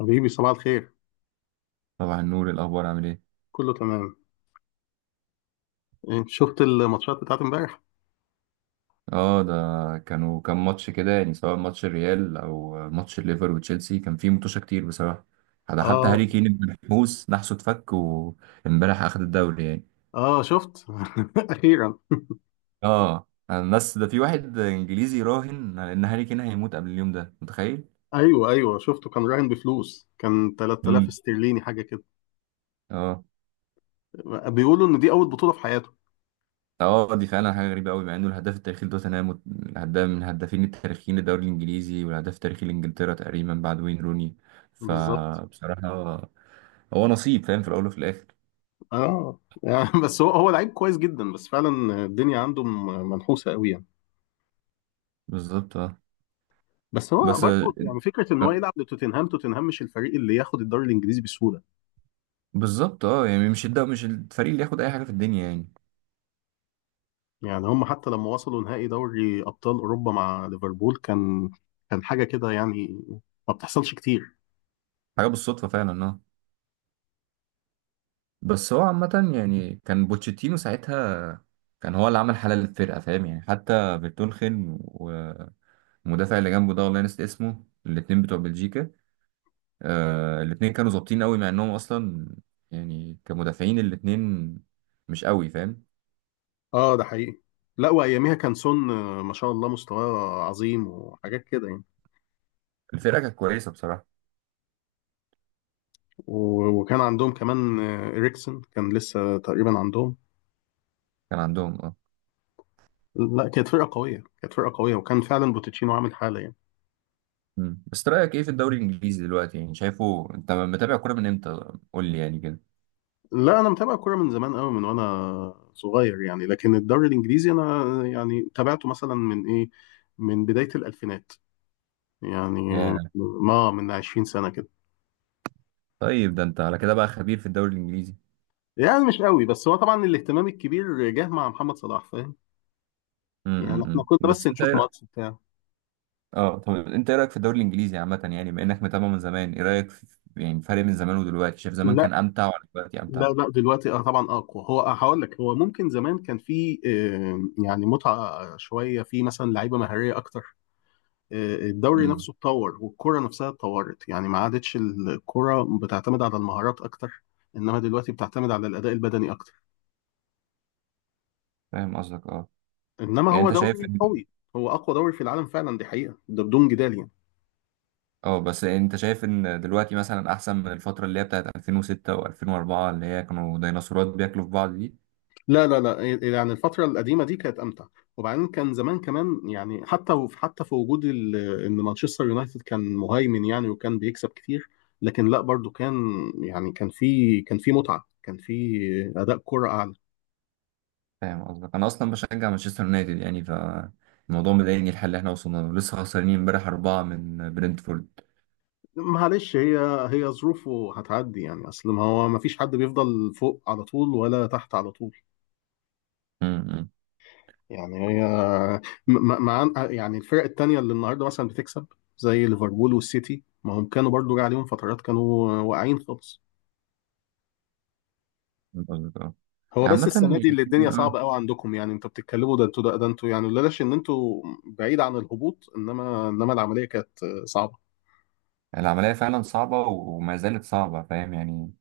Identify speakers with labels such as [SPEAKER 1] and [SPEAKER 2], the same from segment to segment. [SPEAKER 1] حبيبي صباح الخير.
[SPEAKER 2] صباح النور، الاخبار عامل ايه؟
[SPEAKER 1] كله تمام. شفت الماتشات بتاعت امبارح.
[SPEAKER 2] اه ده، كان ماتش كده يعني، سواء ماتش الريال او ماتش الليفر وتشيلسي، كان فيه متوشه كتير بصراحه. ده حتى
[SPEAKER 1] اه.
[SPEAKER 2] هاري كين ابن الحوس نحسه اتفك، وامبارح اخد الدوري يعني.
[SPEAKER 1] اه شفت. اخيرا.
[SPEAKER 2] اه الناس ده، في واحد انجليزي راهن على ان هاري كين هيموت قبل اليوم ده، متخيل؟
[SPEAKER 1] ايوه ايوه شفته، كان راهن بفلوس، كان 3000
[SPEAKER 2] امم
[SPEAKER 1] استرليني حاجه كده.
[SPEAKER 2] اه.
[SPEAKER 1] بيقولوا ان دي اول بطوله في حياته.
[SPEAKER 2] اه دي فعلا حاجه غريبه قوي، مع انه الهداف التاريخي لتوتنهام، الهداف من الهدافين التاريخيين للدوري الانجليزي، والهداف التاريخي لانجلترا تقريبا بعد وين روني.
[SPEAKER 1] بالظبط.
[SPEAKER 2] فبصراحه هو نصيب، فاهم، في الاول وفي الاخر.
[SPEAKER 1] اه يعني بس هو لعيب كويس جدا، بس فعلا الدنيا عنده منحوسه قوي يعني.
[SPEAKER 2] بالظبط اه.
[SPEAKER 1] بس هو
[SPEAKER 2] بس
[SPEAKER 1] برضه يعني فكره ان هو يلعب لتوتنهام، توتنهام مش الفريق اللي ياخد الدوري الانجليزي بسهوله.
[SPEAKER 2] بالظبط اه. يعني مش الفريق اللي ياخد اي حاجه في الدنيا يعني.
[SPEAKER 1] يعني هم حتى لما وصلوا نهائي دوري أبطال أوروبا مع ليفربول كان، كان حاجة كده يعني، ما بتحصلش كتير.
[SPEAKER 2] حاجه بالصدفه فعلا اه. بس هو عامه يعني، كان بوتشيتينو ساعتها كان هو اللي عمل حاله للفرقه، فاهم يعني. حتى فيرتونخن والمدافع اللي جنبه ده، والله نسيت اسمه، الاتنين بتوع بلجيكا، آه الاتنين كانوا ظابطين قوي مع انهم اصلا يعني كمدافعين، الاتنين مش قوي، فاهم.
[SPEAKER 1] اه ده حقيقي. لا، وأياميها كان سون ما شاء الله مستواه عظيم وحاجات كده يعني.
[SPEAKER 2] الفرقه كانت كويسه بصراحه.
[SPEAKER 1] و- وكان عندهم كمان إريكسن كان لسه تقريبا عندهم.
[SPEAKER 2] كان عندهم اه.
[SPEAKER 1] لا، كانت فرقة قوية، كانت فرقة قوية، وكان فعلا بوتيتشينو عامل حالة يعني.
[SPEAKER 2] بس رأيك ايه في الدوري الانجليزي دلوقتي؟ يعني شايفه، انت متابع كوره من امتى قول لي يعني كده.
[SPEAKER 1] لا، أنا متابع الكورة من زمان قوي، من وأنا صغير يعني. لكن الدوري الإنجليزي أنا يعني تابعته مثلا من إيه، من بداية الألفينات يعني،
[SPEAKER 2] يا،
[SPEAKER 1] ما من 20 سنة كده.
[SPEAKER 2] طيب ده انت على كده بقى خبير في الدوري الانجليزي.
[SPEAKER 1] يعني مش قوي، بس هو طبعا الاهتمام الكبير جه مع محمد صلاح، فاهم؟ يعني احنا كنا بس
[SPEAKER 2] بس
[SPEAKER 1] نشوف ماتش بتاع.
[SPEAKER 2] اه طب انت ايه رأيك في الدوري الانجليزي عامة، يعني بما انك متابع من زمان، ايه رأيك في يعني فرق من زمان ودلوقتي؟ شايف زمان
[SPEAKER 1] لا
[SPEAKER 2] كان امتع ولا دلوقتي
[SPEAKER 1] لا
[SPEAKER 2] امتع؟
[SPEAKER 1] لا دلوقتي اه طبعا اقوى. هو آه هقول لك، هو ممكن زمان كان في يعني متعة شوية في مثلا لعيبة مهارية اكتر. الدوري
[SPEAKER 2] امم
[SPEAKER 1] نفسه اتطور والكرة نفسها اتطورت، يعني ما عادتش الكرة بتعتمد على المهارات اكتر، انما دلوقتي بتعتمد على الاداء البدني اكتر.
[SPEAKER 2] فاهم قصدك اه.
[SPEAKER 1] انما
[SPEAKER 2] يعني
[SPEAKER 1] هو
[SPEAKER 2] انت شايف
[SPEAKER 1] دوري
[SPEAKER 2] ان
[SPEAKER 1] قوي، هو اقوى دوري في العالم فعلا، دي حقيقة، ده بدون جدال يعني.
[SPEAKER 2] اه، بس انت شايف ان دلوقتي مثلا احسن من الفترة اللي هي بتاعت 2006 و2004، اللي هي كانوا ديناصورات بياكلوا في بعض دي؟
[SPEAKER 1] لا إيه، إيه، يعني الفترة القديمة دي كانت أمتع. وبعدين كان زمان كمان يعني، حتى حتى في وجود إن مانشستر يونايتد كان مهيمن يعني، وكان بيكسب كتير، لكن لا برضو كان يعني، كان في، كان في متعة، كان في أداء كرة أعلى.
[SPEAKER 2] فاهم قصدك. انا اصلا بشجع مانشستر يونايتد، يعني فالموضوع مضايقني، الحل اللي احنا وصلنا له. لسه خسرانين امبارح اربعه من برنتفورد.
[SPEAKER 1] معلش، هي، هي ظروفه هتعدي يعني. أصل ما هو ما فيش حد بيفضل فوق على طول ولا تحت على طول.
[SPEAKER 2] امم
[SPEAKER 1] يعني هي مع يعني الفرق التانية اللي النهاردة مثلا بتكسب زي ليفربول والسيتي، ما هم كانوا برضو جه عليهم فترات كانوا واقعين خالص.
[SPEAKER 2] فاهم قصدك اه.
[SPEAKER 1] هو
[SPEAKER 2] يعني
[SPEAKER 1] بس السنه
[SPEAKER 2] عامه،
[SPEAKER 1] دي اللي
[SPEAKER 2] يعني،
[SPEAKER 1] الدنيا
[SPEAKER 2] آه،
[SPEAKER 1] صعبه قوي عندكم يعني. انتوا بتتكلموا ده انتوا ده انتوا يعني لولاش ان انتوا بعيد عن الهبوط، انما العمليه كانت صعبه.
[SPEAKER 2] العمليه فعلا صعبه وما زالت صعبه، فاهم يعني.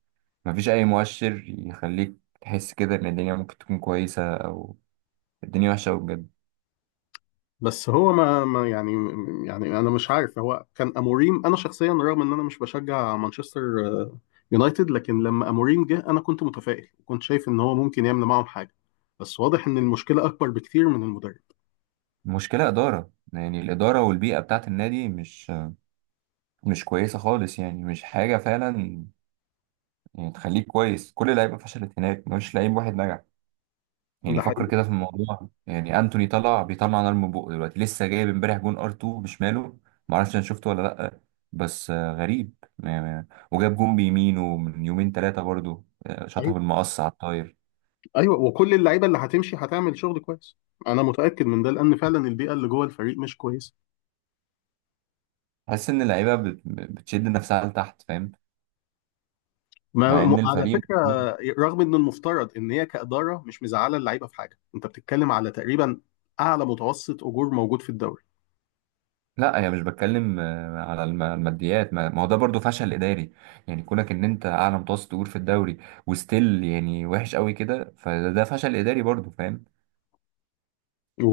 [SPEAKER 2] ما فيش اي مؤشر يخليك تحس كده ان الدنيا ممكن تكون كويسه، او الدنيا وحشه أوي بجد.
[SPEAKER 1] بس هو ما يعني، يعني انا مش عارف، هو كان اموريم، انا شخصيا رغم ان انا مش بشجع مانشستر آه، يونايتد، لكن لما اموريم جه انا كنت متفائل وكنت شايف ان هو ممكن يعمل معاهم حاجه، بس واضح ان المشكله اكبر بكتير من المدرب.
[SPEAKER 2] المشكله اداره، يعني الاداره والبيئه بتاعت النادي مش كويسه خالص، يعني مش حاجه فعلا يعني تخليك كويس. كل اللعيبه فشلت هناك، مفيش لعيب واحد نجح. يعني
[SPEAKER 1] ده
[SPEAKER 2] فكر
[SPEAKER 1] حقيقي.
[SPEAKER 2] كده في الموضوع يعني. انتوني طلع بيطلع نار من بقه دلوقتي، لسه جايب امبارح جون ار 2 بشماله. ما اعرفش انا شفته ولا لا، بس غريب. وجاب جون بيمينه من يومين ثلاثه برضو، شاطها
[SPEAKER 1] حقيقي.
[SPEAKER 2] بالمقص على الطاير.
[SPEAKER 1] ايوه، وكل اللعيبه اللي هتمشي هتعمل شغل كويس، انا متاكد من ده، لان فعلا البيئه اللي جوه الفريق مش كويسه.
[SPEAKER 2] تحس ان اللعيبه بتشد نفسها لتحت، فاهم؟
[SPEAKER 1] ما
[SPEAKER 2] مع ان
[SPEAKER 1] على
[SPEAKER 2] الفريق
[SPEAKER 1] فكره، رغم ان المفترض ان هي كاداره مش مزعله اللعيبه في حاجه، انت بتتكلم على تقريبا اعلى متوسط اجور موجود في الدوري.
[SPEAKER 2] لا، انا مش بتكلم على الماديات. ما ما هو ده برضو فشل اداري، يعني كونك ان انت اعلى متوسط اجور في الدوري، وستيل يعني وحش قوي كده، فده فشل اداري برضو، فاهم.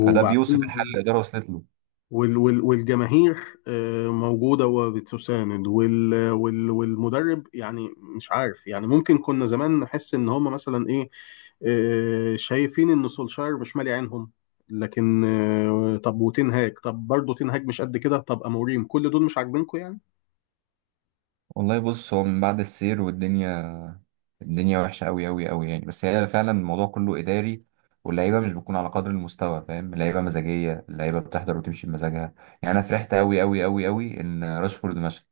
[SPEAKER 2] فده بيوصف الحل اللي الإدارة وصلت له.
[SPEAKER 1] وال والجماهير موجوده وبتساند وال والمدرب يعني. مش عارف يعني، ممكن كنا زمان نحس ان هم مثلا ايه، شايفين ان سولشاير مش مالي عينهم، لكن طب وتنهاج، طب برضه تنهاج مش قد كده، طب اموريم، كل دول مش عاجبينكم يعني.
[SPEAKER 2] والله بص، هو من بعد السير والدنيا، الدنيا وحشة أوي أوي أوي يعني. بس هي فعلا الموضوع كله إداري، واللعيبة مش بتكون على قدر المستوى، فاهم. اللعيبة مزاجية، اللعيبة بتحضر وتمشي بمزاجها يعني. أنا فرحت أوي أوي أوي أوي إن راشفورد مشى.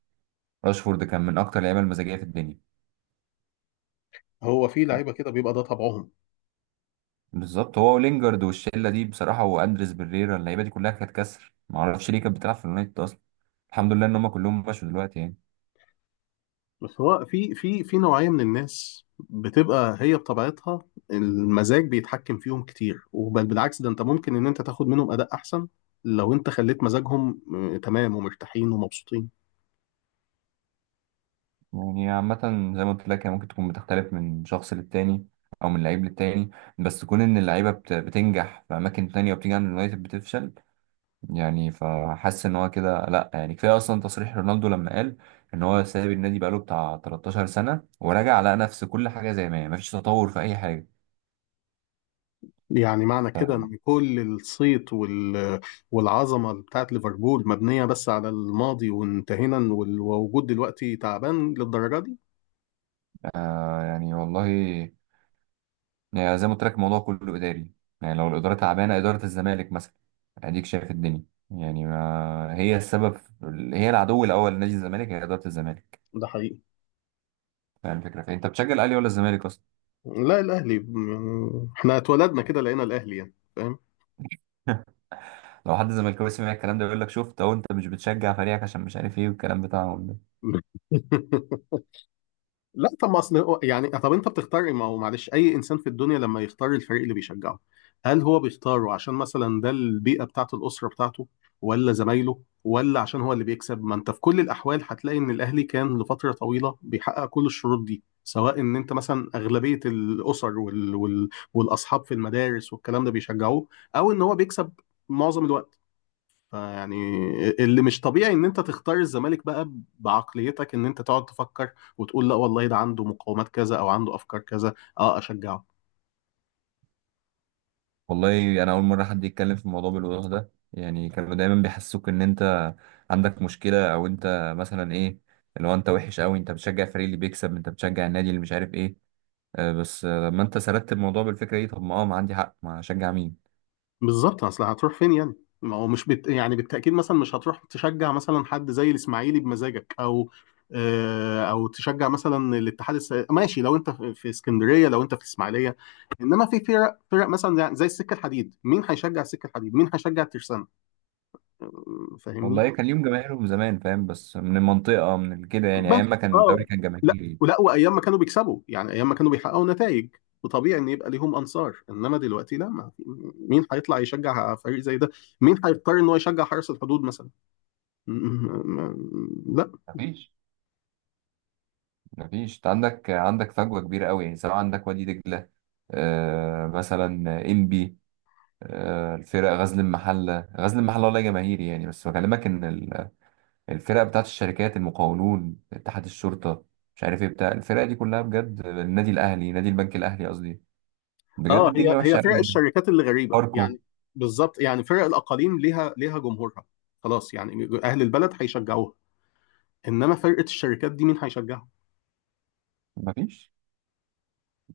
[SPEAKER 2] راشفورد كان من أكتر اللعيبة المزاجية في الدنيا.
[SPEAKER 1] هو في لعيبه كده بيبقى ده طبعهم.
[SPEAKER 2] بالظبط، هو ولينجارد والشلة دي بصراحة، وأندريس بريرا، اللعيبة دي كلها كانت كسر، معرفش ليه كانت بتلعب في اليونايتد أصلا. الحمد لله إن هما كلهم مشوا دلوقتي يعني.
[SPEAKER 1] بس هو في في نوعية من الناس بتبقى هي بطبيعتها المزاج بيتحكم فيهم كتير، وبل بالعكس، ده انت ممكن ان انت تاخد منهم اداء احسن لو انت خليت مزاجهم تمام، ومرتاحين ومبسوطين.
[SPEAKER 2] يعني عامة، زي ما قلت لك، هي ممكن تكون بتختلف من شخص للتاني، أو من لعيب للتاني. بس كون إن اللعيبة بتنجح في أماكن تانية وبتيجي عند اليونايتد بتفشل، يعني فحاسس إن هو كده لأ يعني. كفاية أصلا تصريح رونالدو لما قال إن هو ساب النادي بقاله بتاع 13 سنة، ورجع لقى نفس كل حاجة زي ما هي، مفيش تطور في أي حاجة.
[SPEAKER 1] يعني معنى كده ان كل الصيت والعظمة بتاعت ليفربول مبنية بس على الماضي وانتهينا، ووجود دلوقتي تعبان للدرجة دي.
[SPEAKER 2] آه يعني والله، يعني زي ما قلت لك الموضوع كله اداري. يعني لو الاداره تعبانه، اداره الزمالك مثلا، اديك شايف الدنيا. يعني ما هي السبب، هي العدو الاول لنادي الزمالك هي اداره الزمالك.
[SPEAKER 1] ده حقيقي.
[SPEAKER 2] فاهم الفكره. فانت بتشجع الاهلي ولا الزمالك اصلا؟
[SPEAKER 1] لا، الاهلي، احنا اتولدنا كده لقينا الاهلي يعني، فاهم؟
[SPEAKER 2] لو حد زملكاوي سمع الكلام ده يقول لك شفت اهو، انت مش بتشجع فريقك عشان مش عارف ايه، والكلام بتاعهم ده.
[SPEAKER 1] لا طب ما اصل يعني، طب انت بتختار، ما هو معلش اي انسان في الدنيا لما يختار الفريق اللي بيشجعه، هل هو بيختاره عشان مثلا ده البيئه بتاعته، الاسره بتاعته، ولا زمايله، ولا عشان هو اللي بيكسب؟ ما انت في كل الاحوال هتلاقي ان الاهلي كان لفتره طويله بيحقق كل الشروط دي، سواء ان انت مثلا اغلبيه الاسر والاصحاب في المدارس والكلام ده بيشجعوه، او ان هو بيكسب معظم الوقت. فيعني اللي مش طبيعي ان انت تختار الزمالك بقى بعقليتك، ان انت تقعد تفكر وتقول لا والله ده عنده مقومات كذا او عنده افكار كذا اه اشجعه.
[SPEAKER 2] والله انا اول مره حد يتكلم في الموضوع بالوضوح ده يعني. كانوا دايما بيحسوك ان انت عندك مشكله، او انت مثلا ايه، اللي هو انت وحش قوي، انت بتشجع الفريق اللي بيكسب، انت بتشجع النادي اللي مش عارف ايه. بس لما انت سردت الموضوع بالفكره دي، طب ما اه ما عندي حق، ما اشجع مين؟
[SPEAKER 1] بالظبط، اصل هتروح فين يعني؟ ما هو مش بت... يعني بالتاكيد مثلا مش هتروح تشجع مثلا حد زي الاسماعيلي بمزاجك، او او تشجع مثلا ماشي، لو انت في في اسكندريه، لو انت في الاسماعيليه. انما في فرق مثلا زي السكه الحديد، مين هيشجع السكه الحديد، مين هيشجع الترسانه؟ فاهمني؟
[SPEAKER 2] والله كان ليهم جماهيرهم زمان، فاهم، بس من المنطقه من كده يعني،
[SPEAKER 1] بس
[SPEAKER 2] ايام ما كان الدوري
[SPEAKER 1] اه،
[SPEAKER 2] كان
[SPEAKER 1] لا
[SPEAKER 2] جماهيري.
[SPEAKER 1] ولا وايام ما كانوا بيكسبوا يعني، ايام ما كانوا بيحققوا نتائج وطبيعي ان يبقى ليهم انصار، انما دلوقتي لا. ما مين هيطلع يشجع فريق زي ده؟ مين هيضطر ان هو يشجع حرس الحدود مثلا؟ م- م- لا.
[SPEAKER 2] مفيش مفيش. انت عندك فجوه كبيره قوي يعني، سواء عندك وادي دجله، آه مثلا، انبي، آه الفرق، غزل المحله، غزل المحله والله جماهيري يعني، بس بكلمك ان الفرق بتاعت الشركات، المقاولون، اتحاد الشرطه، مش عارف ايه بتاع، الفرق دي كلها بجد، النادي الاهلي، نادي البنك الاهلي قصدي، بجد
[SPEAKER 1] اه، هي
[SPEAKER 2] الدنيا
[SPEAKER 1] هي
[SPEAKER 2] وحشه
[SPEAKER 1] فرق
[SPEAKER 2] قوي.
[SPEAKER 1] الشركات اللي غريبه
[SPEAKER 2] فاركو.
[SPEAKER 1] يعني. بالظبط، يعني فرق الاقاليم ليها، ليها جمهورها، خلاص يعني اهل البلد هيشجعوها، انما فرقه الشركات دي مين هيشجعها؟
[SPEAKER 2] مفيش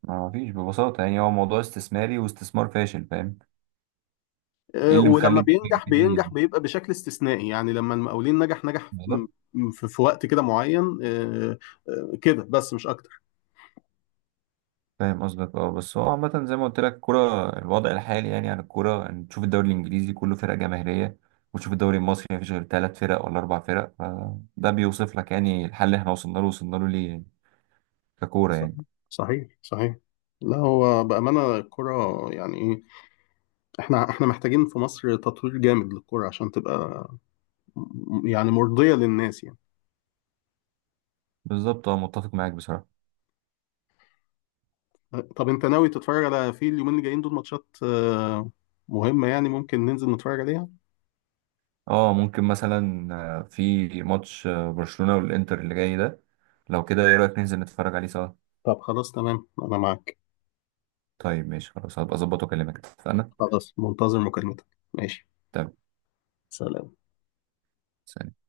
[SPEAKER 2] مفيش ببساطة، يعني هو موضوع استثماري واستثمار فاشل، فاهم. ايه اللي مخلي
[SPEAKER 1] ولما
[SPEAKER 2] الدنيا
[SPEAKER 1] بينجح بينجح
[SPEAKER 2] دي؟
[SPEAKER 1] بيبقى بشكل استثنائي يعني، لما المقاولين نجح، نجح
[SPEAKER 2] بالظبط.
[SPEAKER 1] في في وقت كده معين كده بس مش اكتر.
[SPEAKER 2] فاهم قصدك اه. بس هو عامة زي ما قلت لك الكورة، الوضع الحالي يعني عن الكورة، ان تشوف الدوري الانجليزي كله فرق جماهيرية، وتشوف الدوري المصري مفيش غير ثلاث فرق ولا اربع فرق، فده بيوصف لك يعني الحل اللي احنا وصلنا له ليه يعني، ككورة يعني.
[SPEAKER 1] صحيح، صحيح، صحيح. لا هو بأمانة الكرة يعني ايه، احنا محتاجين في مصر تطوير جامد للكرة عشان تبقى يعني مرضية للناس يعني.
[SPEAKER 2] بالظبط اه، متفق معاك بصراحة.
[SPEAKER 1] طب انت ناوي تتفرج على، في اليومين اللي جايين دول، ماتشات مهمة يعني، ممكن ننزل نتفرج عليها؟
[SPEAKER 2] اه ممكن مثلا، في ماتش برشلونة والانتر اللي جاي ده. لو كده ايه رأيك ننزل نتفرج عليه سوا؟
[SPEAKER 1] طب خلاص تمام، انا معاك.
[SPEAKER 2] طيب ماشي، خلاص هبقى اظبط واكلمك، اتفقنا.
[SPEAKER 1] خلاص منتظر مكالمتك. ماشي.
[SPEAKER 2] تمام.
[SPEAKER 1] سلام.
[SPEAKER 2] سلام.